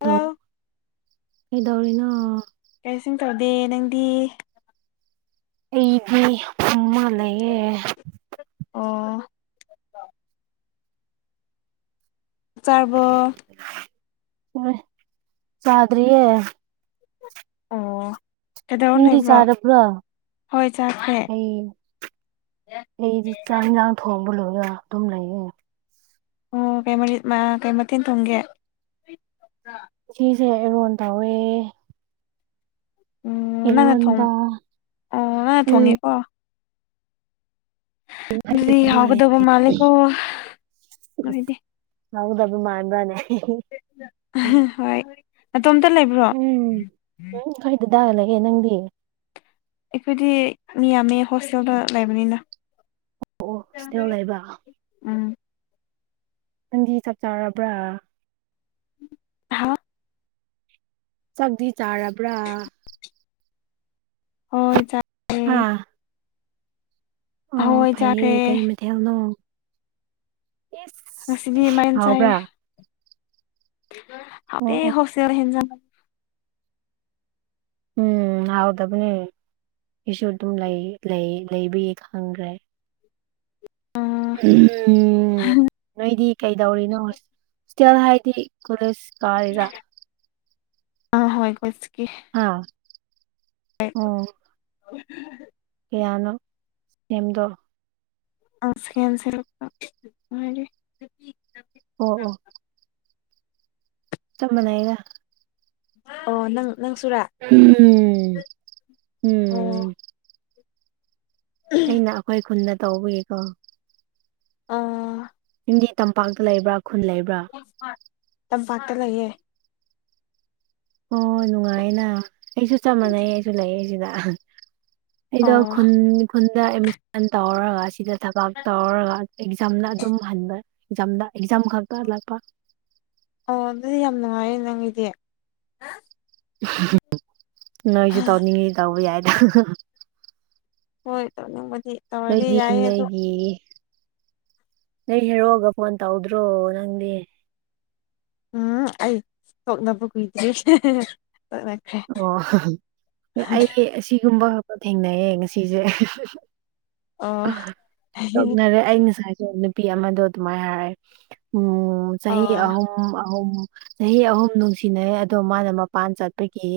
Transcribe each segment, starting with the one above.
hello ꯗꯣ ꯀꯩꯗꯧꯔꯤꯅ‌ꯣ ꯀꯩꯔꯤꯁꯨꯝ ꯇꯧꯗꯦ ꯅꯪꯗꯤ ꯑꯩꯗꯤ ꯐꯝꯃ ꯒ ꯂꯩꯌꯦ ꯑꯣ ꯆꯥ ꯆꯥꯔꯕꯣ ꯆꯥꯗ꯭ꯔꯤꯌꯦ ꯑꯣ ꯀꯩꯗꯧꯔ ꯅꯪꯗꯤ ꯂꯩꯕ꯭ꯔꯣ ꯆꯥꯔꯕ꯭ꯔꯣ ꯍꯣꯏ ꯆꯥꯈ꯭ꯔꯦ ꯑꯩ ꯑꯩꯗꯤ ꯆꯥꯛ ꯌꯦꯟꯁꯥꯡ ꯊꯣꯡꯕ ꯂꯣꯏꯔ ꯑꯗꯨꯝ ꯂꯩꯌꯦ ꯑꯣ ꯀꯩ ꯃꯔꯤꯠ ꯃ ꯀꯩ ꯃꯊꯦꯟ ꯊꯣꯡꯒꯦ ꯁꯤꯁꯦ ꯏꯔꯣꯟ ꯇꯧꯋꯦ ꯎꯝ ꯅꯪꯅ ꯊꯣꯡ ꯏꯔꯣꯟꯕ ꯑꯣ ꯅꯪꯅ ꯊꯣꯡꯉꯤ ꯎꯝ ꯑꯗꯨꯗꯤ ꯍꯥꯎꯒꯗꯕ ꯃꯥꯜꯂ‌ꯦꯀꯣ ꯅꯣꯢꯗꯤ ꯍꯥꯎꯒꯗꯕ ꯃꯥꯟꯕꯔꯅꯦ ꯍꯣꯏ ꯅꯇ‌ꯣꯝꯇ ꯂꯩꯕ꯭ꯔꯣ ꯎꯝ ꯈ‌ꯣꯢ ꯗꯗꯥꯒ ꯂꯩꯌꯦ ꯅꯪꯗꯤ ꯑꯩꯈꯣꯏꯗꯤ ꯃꯤ ꯌꯥꯝꯃꯦ ꯍꯣꯁꯇꯦꯜꯗ ꯂꯩꯕꯅꯤꯅ ꯑꯣ ꯍꯣꯁꯇꯦꯜ ꯂꯩꯕ ꯎꯝ ꯅꯪꯗꯤ ꯆꯥꯛ ꯆꯥꯔꯕ꯭ꯔꯥ ꯍꯥ ꯆꯥꯛꯗꯤ ꯆꯥꯔꯥ ꯕ꯭ꯔꯥ ꯍꯣꯏ ꯆ ꯍꯥ ꯑꯣ ꯍꯣꯏ ꯐꯩꯌꯦ ꯆꯥꯈ꯭ꯔꯦ ꯀꯩ ꯃꯊꯦꯜꯅꯣ ꯢꯁ ꯉꯁꯤꯗꯤ ꯃꯥꯏꯌ‌‌ꯦꯟ ꯆꯥꯏ ꯑꯣ ꯑꯣ ꯌ‌ꯦ ꯍꯥꯎꯑꯦ ꯍꯦꯁꯇꯦꯜ ꯍꯦꯟꯖꯥꯡ ꯎꯝ ꯍꯥꯎꯇꯕꯅꯦ ꯑꯩꯁꯨ ꯑꯗꯨꯝ ꯂꯩ ꯂꯩ ꯂꯩꯕꯒꯤ ꯈꯪꯒ꯭ꯔꯦ ꯑ ꯎꯝ ꯅꯣꯏꯗꯤ ꯀꯩꯗꯧꯔꯤꯅꯣ ꯍꯣꯁꯇꯦꯜ ꯍꯥꯏꯗꯤ ꯀꯣꯂꯦꯖ ꯀꯥꯔꯤꯔꯥ ꯑ ꯍꯣꯢ ꯀꯣꯁꯀꯤ ꯍꯥꯥ ꯑꯣ [inaudible] ꯀꯌꯥꯅꯣ ꯁꯦꯝꯗꯣ ꯑ ꯁꯦꯝꯁꯦ ꯂꯨꯄ ꯃꯔꯤ ꯑꯣ ꯑꯣ ꯆꯞ ꯃꯥꯅꯩꯗ ꯑꯣ ꯅꯪ ꯅꯪ ꯁꯨꯔꯥ ꯎꯝ ꯑꯣ ꯎꯝ ꯑꯩꯅ ꯑꯩꯈꯣꯏ ꯈꯨꯟꯗ ꯇꯧꯕꯒꯤ ꯀꯣ ꯑꯥ ꯅꯪꯗꯤ ꯇꯝꯄꯥꯛꯇ ꯂꯩꯕ꯭ꯔꯥ ꯈꯨꯟ ꯂꯩꯕ꯭ꯔꯥ ꯇꯝꯄꯥꯛꯇ ꯂꯩꯌꯦ ꯑꯣ ꯅꯨꯡꯉꯥꯏꯌ‌ꯦꯅ ꯑꯩꯁꯨ ꯆꯞ ꯃꯥꯟꯅꯩ ꯑꯩꯁꯨ ꯂꯩꯌ‌ꯦ ꯁꯤꯗ ꯑꯩꯗꯣ ꯑꯣ ꯈꯨꯟ ꯈꯨꯟꯗ ꯑꯦꯃꯤꯁꯟ ꯇꯧꯔꯒ ꯁꯤꯗ ꯊꯕꯥꯛ ꯇꯧꯔꯒ ꯑꯦꯛꯖꯥꯝꯅ ꯑꯗꯨꯝ ꯍꯟꯕ ꯑꯦꯛꯖꯥꯝꯗ ꯑꯦꯛꯖꯥꯝ ꯈꯛꯇ ꯍꯂꯛꯄ ꯑꯣ ꯑꯗꯨꯗꯤ ꯌꯥꯝ ꯅꯨꯡꯉꯥꯏꯌꯦ ꯅꯪꯒꯤꯗꯤ ꯅꯣꯏꯖꯨ ꯇꯧꯅꯤꯡꯉꯤ ꯇꯧꯕ ꯌꯥꯏꯗ ꯍꯣꯏ ꯇꯝꯅꯤꯡ ꯃꯗꯤ ꯅ‌ꯣꯏꯒꯤ ꯅ‌‌ꯣꯏꯒꯤ ꯅ‌ꯣꯏ ꯍꯦꯔ‌ꯣꯒ ꯐꯣꯟ ꯇꯧꯗ꯭ꯔꯣ ꯅꯪꯗꯤ ꯎꯝ ꯑꯩ ꯊꯣꯛꯅꯕ ꯀꯨꯏꯗ꯭ꯔꯤ ꯇ‌ꯣꯛꯅ ꯑꯣ ꯑꯩ ꯑꯁꯤꯒꯨꯝꯕ ꯈꯄ ꯊꯦꯡꯅꯩꯌꯦ ꯉꯁꯤꯁꯦ ꯑꯣ ꯇꯅꯔꯦ ꯑꯩ ꯉꯁꯥꯏꯁ ꯅꯨꯄꯤ ꯑꯃꯗꯣ ꯑꯗꯨꯃꯥꯏꯅ ꯍꯥꯏꯔꯦ ꯎꯝ ꯆꯍꯤ ꯑꯣ ꯑꯍꯨꯝ ꯑꯍꯨꯝ ꯆꯍꯤ ꯑꯍꯨꯝ ꯅꯨꯡꯁꯤꯅꯩ ꯑꯗꯣ ꯃꯥꯅ ꯃꯄꯥꯟ ꯆꯠꯄꯒꯤ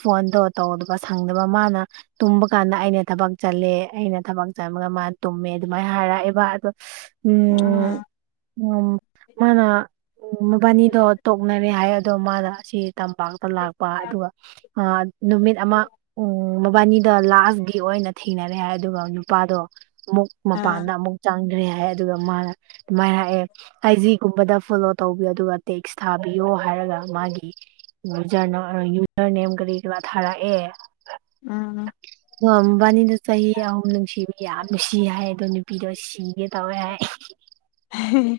ꯐꯣꯟꯗꯣ ꯇꯧ ꯑꯗꯨꯒꯒ ꯁꯪꯗꯕ ꯃꯥꯅ ꯇꯨꯝꯕ ꯀꯥꯟꯗ ꯑꯩꯅ ꯊꯕꯛ ꯆꯜꯂꯦ ꯑꯩꯅ ꯊꯕꯛ ꯆꯟꯕꯒ ꯃꯥ ꯇꯨꯝꯃꯦ ꯑꯗꯨꯃꯥꯏꯅ ꯍꯥꯏꯔꯛꯑꯦꯕ ꯑꯗꯣ ꯎꯝ ꯎ ꯃꯥꯅ ꯎ ꯃꯕꯥꯅꯤꯗꯣ ꯇꯣꯛꯅꯔꯦ ꯍꯥꯏ ꯑꯗꯣ ꯃꯥꯅ ꯑꯁꯤ ꯇꯝꯕ ꯂꯥꯛꯄ ꯑꯗꯨꯒ ꯅꯨꯃꯤꯠ ꯑꯃ ꯎ ꯃꯕꯥꯅꯤꯗ ꯂꯥꯁ ꯗꯤ ꯑꯣꯏꯅ ꯊꯦꯡꯅꯔꯦ ꯍꯥꯏ ꯑꯗꯨꯒ ꯅꯨꯄꯥꯗꯣ ꯑꯃꯨꯛ ꯑꯥ ꯃꯄꯥꯟꯗ ꯑꯃꯨꯛ ꯆꯥꯡꯗ꯭ꯔꯦ ꯍꯥꯏ ꯑꯗꯨꯒ ꯃꯥꯅ ꯑꯗꯨꯃꯥꯏꯅ ꯍꯥꯏꯑꯦ ꯑꯥꯏꯖꯤꯒꯨꯝꯕꯗ ꯐꯣꯂꯣ ꯇꯧꯕꯤꯌꯣ ꯑꯗꯨꯒ ꯇꯦꯛꯁ ꯊꯥꯕꯤꯌꯣ ꯍꯥꯏꯔꯒ ꯃꯥꯒꯤ ꯌꯨꯖꯔ ꯌꯨꯖꯔ ꯅꯦꯝ ꯀꯔꯤ ꯀꯔꯥ ꯊꯥꯔꯛꯑꯦ ꯎꯝ ꯑꯣ ꯃꯕꯥꯅꯤꯗꯣ ꯆꯍꯤ ꯑꯍꯨꯝ ꯅꯨꯡꯁꯤꯕꯤ ꯌꯥꯝ ꯁꯤ ꯍꯥꯏ ꯑꯗꯣ ꯅꯨꯄꯤꯗꯣ ꯁꯤ ꯌꯦ ꯇꯋꯦ ꯍꯥꯏ ꯎꯝ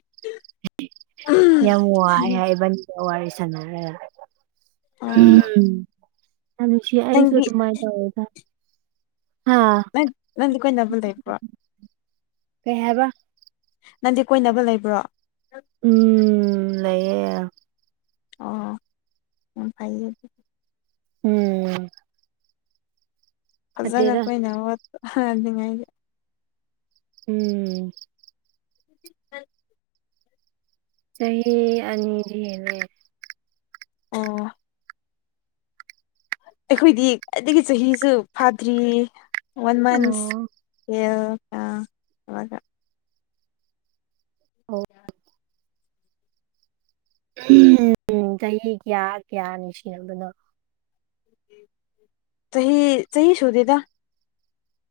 ꯌꯥꯝ ꯋꯥꯏ ꯍꯥꯏꯕꯅꯤꯒ ꯋꯥꯔꯤ ꯁꯥꯟꯅꯔꯦ ꯑꯣ ꯁꯤ ꯅꯪꯗꯤ ꯁꯣꯇ ꯃꯥꯏ ꯇꯗ ꯍꯥꯥ ꯅ ꯅꯪꯈꯣꯏ ꯅꯕꯜ ꯂꯩꯕ꯭ꯔꯣ ꯀ ꯍꯥꯏꯕ ꯅꯪꯗꯤ ꯀꯣꯏꯅꯕ ꯂꯩꯕ꯭ꯔꯣ ꯎꯝ ꯂꯩꯌꯦꯦ ꯑꯣ ꯎꯝ ꯐꯥꯏ ꯎꯝ ꯐꯖꯅ ꯑꯗꯨꯗꯦꯔ ꯀꯣꯏꯅꯣꯠꯅꯤꯡꯉꯥꯏꯒꯤ ꯎꯝ [inaudible] ꯆꯍꯤꯍꯤ ꯑꯅꯤ ꯂ ꯑꯣ ꯑꯩꯈꯣꯏꯗꯤ ꯈ꯭ꯋꯥꯏꯗꯒꯤ ꯆꯍꯤꯁꯨ ꯐꯥꯗ꯭ꯔꯤꯌꯦ ꯋꯥꯟ ꯑꯣ ꯃꯟꯁ ꯍꯒ ꯑꯣ ꯎ ꯆꯍꯤ ꯀꯌꯥ ꯀꯌꯥꯅꯤ ꯁꯤꯅꯕꯅꯣ [inaudible] ꯆꯍꯤ ꯆꯍꯤ ꯁꯨꯗꯦꯗ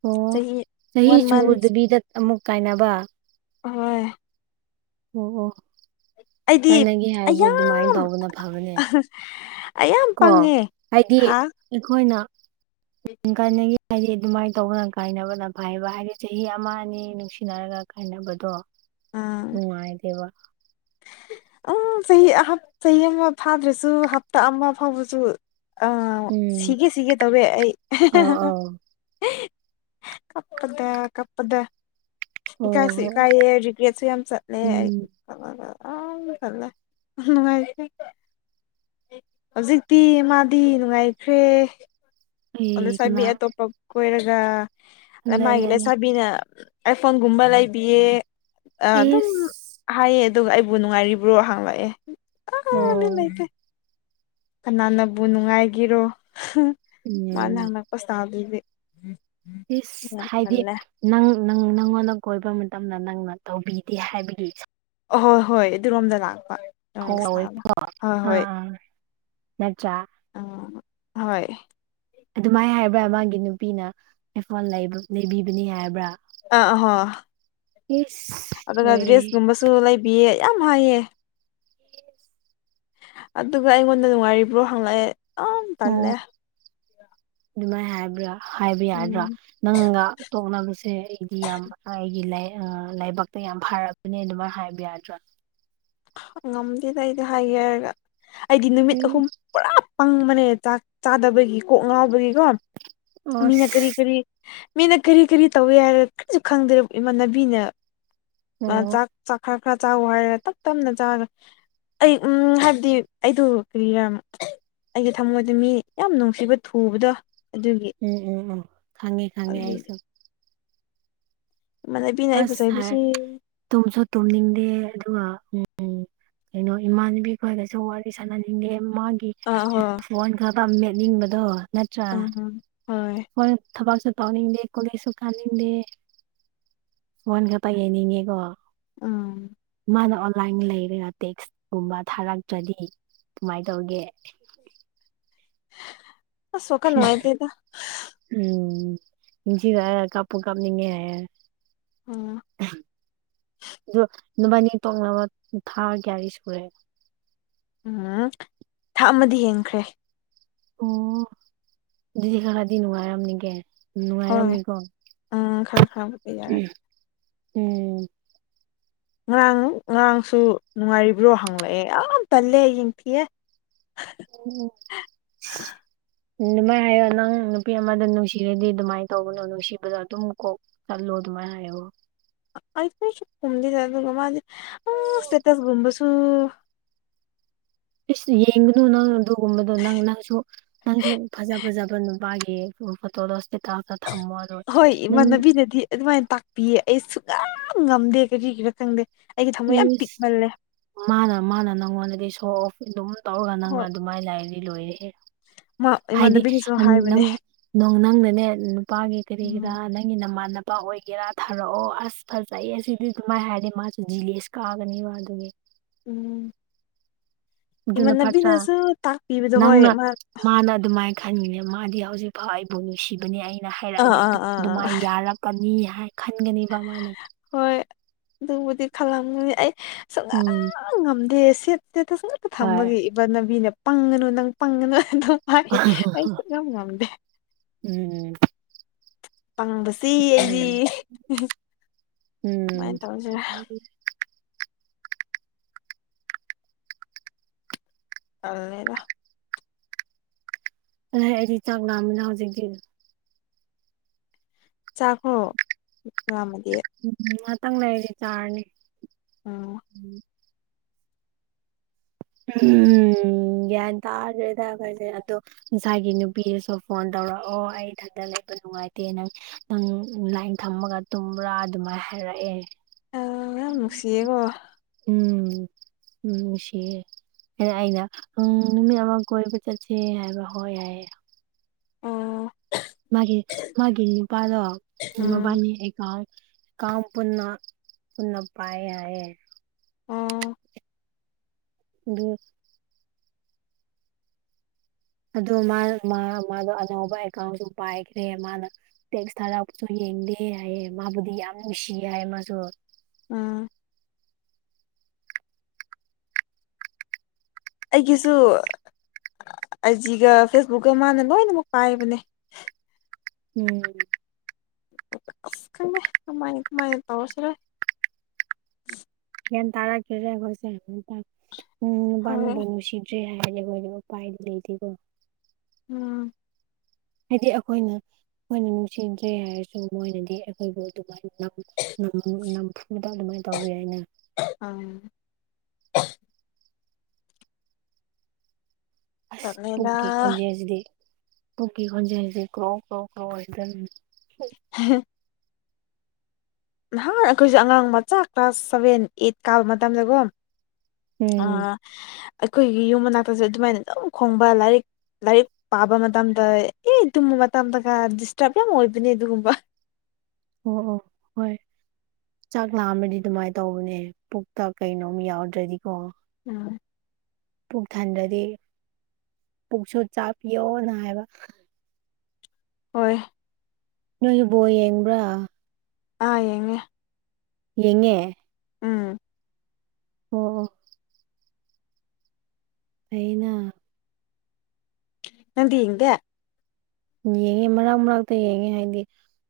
ꯑꯣ ꯆꯍꯤ ꯆꯍꯤ ꯋꯥꯟ ꯃꯟꯁ ꯆꯨꯗꯕꯤꯗ ꯑꯃꯨꯛ ꯀꯥꯏꯅꯕ ꯍꯣꯏ ꯑꯣ ꯑꯣ ꯑꯩꯗꯤ ꯀꯥꯏꯅꯒꯦ ꯍꯥꯏꯔꯗꯤ ꯑꯗꯨꯃꯥꯏꯅ ꯑꯌꯥꯝ ꯇꯧꯕꯅ ꯐꯕꯅꯦ ꯑꯌꯥꯝ ꯀꯣ ꯄꯪꯉꯦ ꯍꯥꯏꯗꯤ ꯍꯥ ꯑꯩꯈꯣꯏꯅ ꯀꯥꯏꯅꯒꯦ ꯍꯥꯏꯗꯤ ꯑꯗꯨꯃꯥꯏꯅ ꯇꯧꯕꯅ ꯀꯥꯏꯅꯕꯅ ꯐꯩꯕ ꯍꯥꯏꯗꯤ ꯆꯍꯤ ꯑꯃ ꯑꯅꯤ ꯅꯨꯡꯁꯤꯅꯔꯒ ꯀꯥꯏꯅꯕꯗꯣ ꯅꯨꯡꯉꯥꯏꯇꯦꯕ ꯑꯣ ꯆꯍꯤ ꯆꯍꯤ ꯑꯃ ꯐꯥꯗ꯭ꯔꯁꯨ ꯍꯞꯇꯥ ꯑꯃ ꯐꯥꯎꯕꯁꯨ ꯑ ꯎꯝ ꯁꯤꯒꯦ ꯁꯤꯒꯦ ꯇꯦꯋꯦ ꯑꯩ ꯑꯧ ꯑꯧ ꯀꯞꯄꯗ ꯀꯞꯄꯗ ꯑꯣ ꯏꯀꯥꯏꯁꯨ ꯍꯣꯏ ꯏꯀꯥꯏꯌꯦ ꯔꯤꯒ꯭ꯔꯦꯠꯁꯨ ꯌꯥꯝ ꯆꯠꯂꯦ ꯑꯩ ꯎꯝ [unintelligible] ꯍꯧꯖꯤꯛꯇꯤ ꯃꯥꯗꯤ ꯅꯨꯡꯉꯥꯏꯈ꯭ꯔꯦ ꯑꯩ ꯂꯩꯁꯥꯕꯤ ꯀꯅꯥ ꯑꯇꯣꯞꯄ ꯀꯣꯏꯔꯒ ꯂꯦ ꯃꯥꯒꯤ ꯂꯦ ꯂꯦ ꯂꯩꯁꯥꯕꯤꯅ ꯑꯥꯏꯐꯣꯟꯒꯨꯝꯕ ꯂꯩꯕꯤꯌꯦ ꯑꯗꯨꯝ ꯑꯩꯁ ꯍꯥꯏꯌꯦ ꯑꯗꯨꯒ ꯑꯩꯕꯨ ꯅꯨꯡꯉꯥꯏꯔꯤꯕ꯭ꯔꯣ ꯍꯥꯡꯂꯛꯑꯦ ꯑꯣ ꯀꯅꯥꯅꯕꯨ ꯅꯨꯡꯉꯥꯏꯒꯤꯔꯣ ꯃꯥꯅ ꯎꯝ ꯍꯪꯅꯛꯄ ꯁꯥꯕꯗꯨꯗꯤ ꯏꯁ ꯍꯥꯏꯗꯤ ꯅꯪ ꯅꯪ ꯅꯪꯉꯣꯟꯗ ꯀꯣꯏꯕ ꯃꯇꯝꯗ ꯅꯪꯅ ꯇꯧꯕꯤꯗꯦ ꯍꯥꯏꯕꯒꯤ ꯑꯍꯣꯏ ꯍꯣꯏ ꯑꯗꯨꯔꯣꯝꯗ ꯂꯥꯛꯄ ꯅꯪꯒꯤ ꯁ꯭ꯇꯥꯏꯜꯗꯣ ꯍꯣꯏ [unintelligible] ꯑꯝ ꯍꯣꯏ ꯑꯗꯨꯃꯥꯏ ꯍꯥꯏꯕ꯭ꯔꯥ ꯃꯥꯒꯤ ꯅꯨꯄꯤꯅ ꯑꯥꯢꯐꯣꯟ ꯂꯩꯕꯤꯕꯅꯤ ꯍꯥꯏꯕ꯭ꯔꯥ ꯑꯥ ꯑꯥꯥ ꯍꯣ ꯏꯁ ꯑꯗꯨꯒ ꯂꯣꯏꯔꯦꯍꯦ ꯗ꯭ꯔꯦꯁꯀꯨꯝꯕꯁꯨ ꯂꯩꯕꯤꯌꯦ ꯌꯥꯝ ꯍꯥꯏꯌꯦ ꯑꯗꯨꯒ ꯑꯩꯉꯣꯟꯗ ꯅꯨꯡꯉꯥꯏꯔꯤꯕ꯭ꯔꯣ ꯍꯪꯂꯛꯑꯦ ꯌꯥꯝ ꯑꯣ ꯇꯜꯂꯦ ꯑꯗꯨꯃꯥꯏ ꯍꯥꯏꯕ꯭ꯔꯥ ꯍꯥꯏꯕ ꯌꯥꯗ꯭ꯔꯥ ꯎꯝ ꯅꯪꯒ ꯇꯣꯛꯅꯕꯁꯦ ꯑꯩꯗꯤ ꯌꯥꯝ ꯑꯩꯒꯤ ꯂꯥꯏ ꯂꯥꯏꯕꯛꯇ ꯌꯥꯝ ꯐꯔꯕꯅꯦ ꯑꯗꯨꯃꯥꯏꯅ ꯍꯥꯏꯕ ꯌꯥꯗ꯭ꯔꯥ ꯉꯝꯗꯦꯗ ꯑꯩꯗꯤ ꯍꯥꯏꯒꯦ ꯍꯥꯏꯔꯒ ꯑꯩꯗꯤ ꯅꯨꯃꯤꯠ ꯎꯝ ꯑꯍꯨꯝ ꯄꯨꯔꯥ ꯄꯪꯕꯅꯦ ꯆꯥꯛ ꯆꯥꯗꯕꯒꯤ ꯀꯣꯛ ꯉꯥꯎꯕꯒꯤꯀꯣ ꯃꯤꯅ ꯀꯔꯤ ꯑꯁ ꯀꯔꯤ ꯃꯤꯅ ꯀꯔꯤ ꯀꯔꯤ ꯇꯧꯋꯦ ꯍꯥꯏꯔ ꯀꯔꯤꯁꯨ ꯈꯪꯗꯦ ꯏꯃꯥꯟꯅꯕꯤꯅ ꯃꯥ ꯑꯣ ꯆꯥꯛ ꯆꯥꯛ ꯈꯔ ꯈꯔ ꯆꯥꯎ ꯍꯥꯏꯔ ꯍꯦꯛꯇ ꯇꯞꯅ ꯆꯥꯔ ꯑꯩ ꯎꯝ ꯍꯥꯏꯕꯗꯤ ꯑꯩꯗꯣ ꯀꯔꯤꯔ ꯑꯩꯒꯤ ꯊꯝꯃꯣꯏꯗ ꯃꯤ ꯌꯥꯝ ꯅꯨꯡꯁꯤꯕ ꯊꯨꯕꯗꯣ ꯑꯗꯨꯒꯤ ꯎꯝ ꯎꯝ ꯎꯝ ꯈꯪꯉꯦ ꯈꯪꯉꯦ ꯑꯗꯨꯒꯤ ꯑꯩꯁꯨ ꯏꯃꯥꯟꯅꯕꯤꯅ ꯑꯩꯕꯨ ꯑꯁ ꯁꯥꯔ ꯆꯩꯕꯁꯤ ꯇꯨꯝꯁꯨ ꯇꯨꯝꯅꯤꯡꯗꯦ ꯑꯗꯨꯒ ꯎꯝ ꯀꯩꯅꯣ ꯏꯃꯥꯟꯅꯕꯤ ꯈꯣꯏꯒꯁꯨ ꯋꯥꯔꯤ ꯁꯥꯟꯅꯅꯤꯡꯗꯦ ꯃꯥꯒꯤ ꯑꯥ ꯍꯣꯏ ꯐꯣꯟ ꯈꯛꯇ ꯃꯦꯠꯅꯤꯡꯕꯗꯣ ꯅꯠꯇ꯭ꯔꯥ ꯑꯥ ꯍꯣꯏ ꯑꯩꯣꯏ ꯊꯕꯛꯁꯨ ꯇꯧꯅꯤꯡꯗꯦ ꯀꯣꯂꯦꯁꯁꯨ ꯀꯥꯅꯤꯡꯗꯦ [unintelligible] ꯎꯝ ꯃꯥꯅ ꯑꯣꯟꯂꯥꯏꯟ ꯂꯩꯔꯒ ꯇꯦꯛꯁꯀꯨꯝꯕ ꯊꯥꯔꯛꯇ꯭ꯔꯗꯤ ꯀꯃꯥꯏꯅ ꯇꯧꯒꯦ ꯑꯁ ꯋꯥꯈꯜ ꯅꯨꯡꯉꯥꯏꯇꯦꯗ [unintelligible] ꯑꯣ ꯑꯗꯣ ꯅꯕꯥꯥꯏꯅꯤ ꯇꯣꯛꯅꯕ ꯊꯥ ꯀꯌꯥꯔꯤ ꯁꯨꯔꯦ ꯎꯝ ꯊꯥꯛ ꯑꯃꯗꯤ ꯍꯦꯟꯈ꯭ꯔꯦ ꯑꯣ ꯑꯗꯨꯗꯤ ꯈꯔꯗꯤ ꯅꯨꯡꯉꯥꯏꯔꯝꯅꯤꯒꯦ ꯍꯣꯏ ꯅꯨꯡꯉꯥꯏꯔꯝꯅꯤꯀꯣ ꯎꯝ ꯈꯔ ꯈꯔꯕꯨꯗꯤ ꯌꯥꯔꯦ ꯎꯝ ꯉꯔꯥꯡ ꯉꯔꯥꯡꯁꯨ ꯅꯨꯡꯉꯥꯏꯔꯤꯕ꯭ꯔꯣ ꯍꯪꯂꯛꯑꯦ ꯌꯥꯝ ꯇꯜꯂꯦ ꯌꯦꯡꯊꯤꯑ ꯑꯣ ꯎ ꯑꯗꯨꯃꯥꯏꯅ ꯍꯥꯏꯌꯣ ꯅꯪ ꯅꯨꯄꯤ ꯑꯃꯗ ꯅꯨꯡꯁꯤꯔꯗꯤ ꯑꯗꯨꯃꯥꯏꯅ ꯇꯧꯕꯅꯣ ꯅꯨꯡꯁꯤꯕꯗꯣ ꯑꯗꯨꯝ ꯀꯣꯛ ꯆꯜꯣꯗ ꯃꯥꯣ ꯑ ꯐꯁꯨ ꯈꯨꯝꯗꯤꯖ ꯑꯗꯨꯒ ꯃꯥꯗꯤ ꯑ ꯁꯇꯦꯇꯁ ꯨꯝꯕꯁꯨ ꯏꯁ ꯌꯦꯡꯒꯅꯨ ꯅꯪ ꯑꯗꯨꯒꯨꯝꯕꯗꯣ ꯅꯪ ꯅꯪꯁꯨ ꯅꯪꯁꯨ ꯐꯖ ꯐꯖꯕꯅꯣ ꯃꯥꯦ ꯎ ꯐꯇꯣꯂꯁꯇꯥ ꯊꯝꯃ ꯍꯣꯏ ꯏꯃꯥꯟꯅꯕꯤꯅꯗꯤ ꯑꯗꯨꯃꯥꯏꯅ ꯇꯥꯛꯄꯤꯌꯦ ꯑꯩ ꯁꯨꯛ ꯌꯥꯝꯝ ꯉꯝꯗꯦ ꯀꯔꯤꯒꯤꯔꯥ ꯈꯪꯗꯦ ꯑꯩꯒꯤ ꯊꯃꯣꯏ ꯌꯥꯝ ꯏꯁ ꯄꯤꯛꯃꯜꯂꯦ ꯃꯥꯅ ꯃꯥꯅ ꯅꯪꯉꯣꯟꯗꯗꯤ ꯁꯣ ꯑꯣꯐ ꯑꯗꯨꯝ ꯇꯧꯔꯒ ꯅꯪꯅ ꯍꯣꯏ ꯑꯗꯨꯃꯥꯏꯅ ꯂꯥꯏꯔꯤꯗꯤ ꯂꯣꯏꯔꯑꯦ ꯃꯥ ꯍꯥꯏꯗꯤ ꯏꯃꯥꯟꯅꯕꯤꯅꯁꯨ ꯅ ꯍꯥꯏꯕꯅꯦ ꯅ ꯅꯪꯅꯅꯦ ꯅꯨꯄꯥꯒꯤ ꯀꯔꯤꯒꯤꯔꯥ ꯎꯝ ꯅꯪꯒꯤ ꯅꯃꯥꯟꯅ ꯂꯄꯥ ꯑꯣꯏꯒꯦꯔꯥ ꯊꯥꯔꯛꯑꯣ ꯑꯁ ꯐꯖꯩꯌꯦ ꯑꯁꯤꯗꯤ ꯑꯗꯨꯃꯥꯏ ꯍꯥꯏꯔꯗꯤ ꯃꯥꯁꯨꯦ ꯖꯤꯂꯦꯁ ꯀꯥꯒꯅꯤꯕ ꯑꯗꯨꯒꯤ ꯎꯝ ꯑꯗꯨꯅ ꯐꯠꯇ꯭ꯔꯥ ꯏꯃꯥꯟꯅꯕꯤꯅꯁꯨ ꯇꯥꯛꯄꯤꯕꯗꯣ ꯍꯣꯏ ꯅꯪꯅ ꯃꯥ ꯃꯥꯅ ꯑꯗꯨꯃꯥꯏꯅ ꯈꯟꯉꯤꯅꯦ ꯃꯥꯗꯤ ꯍꯧꯖꯤꯛ ꯐꯥꯎ ꯑꯩꯕꯨ ꯅꯨꯡꯁꯤꯕꯅꯦ ꯑꯩ ꯑꯅ ꯑꯥ ꯍꯥꯏꯔꯛꯑꯗꯤ ꯑꯥ ꯑꯗꯨ ꯑꯥ ꯑꯗꯨꯃꯥꯏ ꯑꯥ ꯌꯥꯔꯛꯄꯅꯤ ꯍꯥꯏ ꯈꯟꯒꯅꯦꯕ ꯃꯥꯅ ꯍꯣꯏ ꯑꯗꯨꯕꯨꯗꯤ ꯈꯜꯂꯝꯅꯤꯅꯤ ꯑꯩ ꯁꯨꯡ ꯎꯝ ꯉꯝꯗꯦ ꯁꯦꯠꯁꯦ ꯇꯁ ꯉꯇ ꯍꯣꯏ ꯊꯝꯕꯒꯤ ꯏꯕꯅꯕꯤꯅ ꯄꯪꯉꯅꯨ ꯅꯪ ꯄꯪꯉꯅꯨ ꯍꯥꯏꯗꯝ ꯑ ꯑꯩꯁꯨ ꯉꯝ ꯉꯝꯗꯦ ꯎꯝ ꯄꯪꯕꯁꯤ ꯑꯩꯗꯤ ꯎꯝ ꯎꯝ ꯀꯃꯥꯏꯅ ꯇꯧꯁꯤꯔ ꯇꯜꯂꯦꯗꯥ ꯑ ꯑꯩꯗꯤ ꯆꯥꯛꯂꯛꯑ ꯑꯃꯅ ꯍꯧꯖꯤꯛꯇꯤ ꯑꯗꯨꯝ ꯆꯥꯛꯈꯣ ꯌꯥꯝꯝꯃꯗꯤ ꯎꯝ ꯇꯪ ꯂꯩꯔꯤ ꯆꯥꯔꯅꯤ ꯎꯝ ꯎꯝ ꯌꯥ ꯇꯥꯔꯒꯗ ꯀꯗ ꯑꯣ ꯉꯁꯥꯒꯤ ꯅꯨꯄꯤꯗꯁꯨ ꯐꯣꯟ ꯇꯧꯔꯛꯑꯣ ꯑꯩ ꯏꯊꯟꯇ ꯂꯩꯕ ꯅꯨꯡꯉꯥꯏꯇꯦ ꯅꯪ ꯅꯪ ꯂꯥꯏꯟ ꯊꯝꯃꯒ ꯇꯨꯝꯕ꯭ꯔꯥ ꯑꯗꯨꯃꯥꯏꯅ ꯍꯥꯏꯔꯛꯑꯦ ꯌꯥꯝ ꯅꯨꯡꯁꯤꯌꯦꯀꯣ ꯎꯝ ꯎꯝ ꯁꯤ ꯑꯩꯅ ꯎ ꯅꯨꯃꯤꯠ ꯑꯃ ꯀꯣꯏꯕ ꯆꯠꯁꯦ ꯍꯥꯏꯕ ꯍꯣꯏ ꯌꯥꯏꯑꯦ ꯑꯣ ꯃꯥ ꯃꯥꯒꯤꯦ ꯎꯝ ꯅꯨꯄꯥꯗꯣꯃꯕꯥꯅꯤ ꯑꯦꯀꯥꯎ ꯀꯝ ꯄꯨꯅ ꯄꯨꯅ ꯄꯌꯦ ꯍꯥꯏ ꯑꯣ ꯌꯦ ꯑꯗꯣ ꯃꯥ ꯃꯥꯗꯣ ꯑꯅꯧꯕ ꯑꯦꯀꯥꯎꯟꯁꯨ ꯄꯥꯏꯈ꯭ꯔꯦ ꯃꯥꯅ ꯇꯦꯛꯁ ꯊꯥꯔꯥꯎꯄꯁꯨ ꯌꯦꯡꯗꯦ ꯍꯥꯏꯌꯦꯦ ꯃꯥꯕꯨꯗꯤ ꯌꯥꯝ ꯅꯨꯡꯁꯤꯌꯦ ꯍꯥꯏ ꯃꯥꯁꯨ ꯎꯥ ꯑꯩꯒꯤꯁꯨ ꯑꯖꯤꯒ ꯐꯦꯁꯕꯨꯛꯀ ꯃꯥꯅ ꯂꯣꯏꯅꯃꯛ ꯄꯥꯏꯕꯅꯦ ꯎꯝ ꯦꯥꯏ ꯇꯥꯎꯁꯔ ꯌꯥꯝꯦꯟ ꯇꯔꯥ ꯀꯦꯔꯦꯣꯏꯁꯦ ꯎꯝ ꯍꯣꯏ ꯄꯥꯟꯕ ꯃꯁꯤ ꯦ ꯍꯥꯏꯔꯦꯈꯣꯏꯅꯦ ꯎꯄꯥꯏꯗꯤ ꯂꯩꯇꯦꯀꯣ ꯎꯝ ꯍꯥꯏꯗꯤ ꯑꯩꯈꯣꯏꯅ ꯑꯩꯈꯣꯏꯅ ꯅꯨꯡꯁꯤꯖꯩ ꯍꯥꯏꯔꯁꯨ ꯃꯣꯏꯅꯗꯤ ꯑꯩꯈꯣꯏꯕꯨ ꯑꯗꯨꯃꯥꯏꯅ ꯅꯝ ꯐꯨꯕꯗ ꯑꯗꯨꯃꯥꯏꯅ ꯇꯧꯕꯋ ꯑꯩꯅ ꯑꯪ ꯑꯁ ꯇꯜꯂꯦꯗ ꯄꯨꯛꯀꯤ ꯈꯣꯟꯖꯦꯜꯁꯤꯗꯤ ꯄꯨꯛꯀꯤ ꯈꯣꯟꯖꯦꯜꯁꯤ ꯀ꯭ꯔꯣ ꯀ꯭ꯔꯣ ꯀ꯭ꯔꯣ ꯍꯥꯏꯗ ꯍ ꯅꯍꯥꯟ ꯑꯩꯈꯣꯏꯁꯨꯦ ꯑꯉꯥꯡ ꯃꯆꯥ ꯀ꯭ꯂꯥꯁ ꯁꯚꯦꯟ ꯑꯩꯠ ꯀꯥꯕ ꯃꯇꯝꯗꯒꯨꯝ ꯎꯝ ꯑꯩꯈꯣꯏꯒꯤ ꯌꯨꯝ ꯃꯅꯥꯛꯇꯁꯨ ꯑꯗꯨꯃꯥꯏꯅ ꯑꯗꯨꯝ ꯈꯣꯡꯕ ꯂꯥꯏꯔꯤꯛ ꯂꯥꯏꯔꯤꯛ ꯄꯥꯕ ꯃꯇꯝꯗ ꯑꯦ ꯇꯨꯝꯕ ꯃꯇꯝꯗꯒ ꯗꯤꯁꯇꯔꯕ ꯌꯥꯝ ꯑꯣꯏꯕꯣꯏꯅꯦ ꯑꯗꯨꯒꯨꯝꯕ ꯑꯣ ꯑꯣ ꯍꯣꯏ ꯆꯥꯛ ꯂꯥꯑꯝꯃꯗꯤ ꯑꯗꯨꯃꯥꯏꯅ ꯇꯧꯕꯅꯦ ꯄꯨꯛꯇ ꯀꯩꯅꯣꯝ ꯌꯥꯎꯗ꯭ꯔꯗꯤꯀꯣ ꯎꯝ ꯄꯨꯛ ꯊꯟꯗ꯭ꯔꯗꯤ ꯄꯨꯛꯁꯨ ꯆꯥꯄꯤꯌꯣꯅ ꯍꯥꯏꯕ ꯍꯣꯏ ꯅꯣꯏꯒꯤ ꯕꯣ ꯌꯦꯡꯕ꯭ꯔꯥ ꯑꯥ ꯌꯦꯡꯉꯦ ꯌꯦꯡꯉꯦ ꯎꯝ ꯑꯣ ꯑꯣ ꯑꯩꯅ ꯅꯪꯗꯤ ꯍꯪꯗꯦ ꯌꯦꯡꯉꯦ ꯃꯔꯛ ꯃꯔꯛꯇ ꯌꯦꯡꯉꯦ ꯍꯥꯏꯗꯤ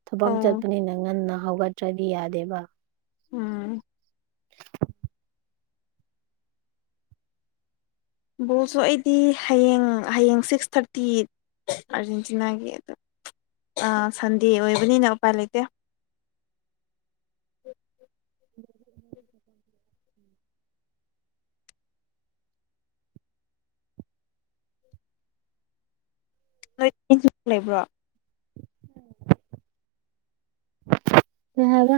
ꯊꯕꯛ ꯑꯣ ꯆꯠꯄꯅꯤꯅ ꯉꯟꯅ ꯍꯧꯒꯠ ꯇ꯭ꯔꯗꯤ ꯌꯥꯗꯦꯕ ꯎꯝ ꯕꯣꯜꯁꯨ ꯑꯩꯗꯤ ꯍꯌꯦꯡ ꯍꯌꯦꯡ ꯁꯤꯛꯁ ꯊꯥꯔꯇꯤ ꯑꯥꯔꯖꯦꯟꯇꯤꯅꯥꯒꯤ ꯑꯗꯨꯗ ꯑ ꯁꯟꯗꯦ ꯑꯣꯏꯕꯅꯤꯅ ꯎꯄꯥꯏ ꯂꯩꯇꯦ [inaudible] ꯅꯣꯏ ꯂꯩꯕ꯭ꯔꯣ ꯀꯩ ꯍꯥꯢꯕ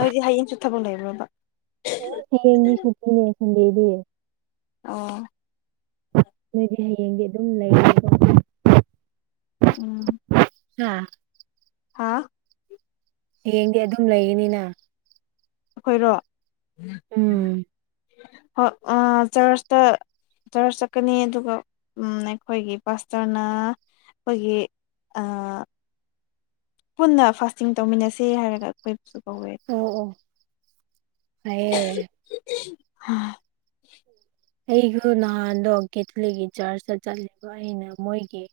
ꯅꯣꯏꯗꯤ ꯍꯌꯦꯡꯁꯨ ꯊꯕꯛ ꯂꯩꯕ꯭ꯔꯣꯕ ꯍꯌꯦꯡꯗꯤ ꯁꯨꯇꯤꯅꯦ ꯁꯟꯗꯦꯗꯤ ꯑꯣ ꯅꯣꯏꯗꯤ ꯍꯌꯦꯡꯗꯤ ꯑꯗꯨꯝ ꯂꯩ ꯎꯝ ꯍꯥ ꯍꯥꯥ ꯍꯌꯦꯡꯗꯤ ꯑꯗꯨꯝ ꯂꯩꯒꯅꯤꯅ ꯑꯩꯈꯣꯏꯔꯣ ꯎꯝ ꯍ ꯆꯔꯆꯇ ꯇꯔꯆ ꯆꯠꯀꯅꯤ ꯑꯗꯨꯒ ꯑꯩꯈꯣꯏꯒꯤ ꯄꯥꯁꯇꯔꯅ ꯑꯩꯈꯣꯏꯒꯤ ꯑ ꯄꯨꯟꯅ ꯐꯥꯁꯇꯤꯡ ꯇꯧꯃꯤꯟꯅꯁꯦ ꯍꯥꯏꯔꯒ ꯑꯩꯈꯣꯏꯁꯨ ꯀꯧꯋꯦ ꯑꯣ ꯑꯣ ꯍ ꯑꯩꯁꯨ ꯅꯍꯥꯟꯗꯣ ꯀꯦꯊꯂꯤꯛꯀꯤ ꯆꯥꯔꯆꯇ ꯆꯠꯂꯦꯕ ꯑꯩꯅ ꯃꯣꯏꯒꯤ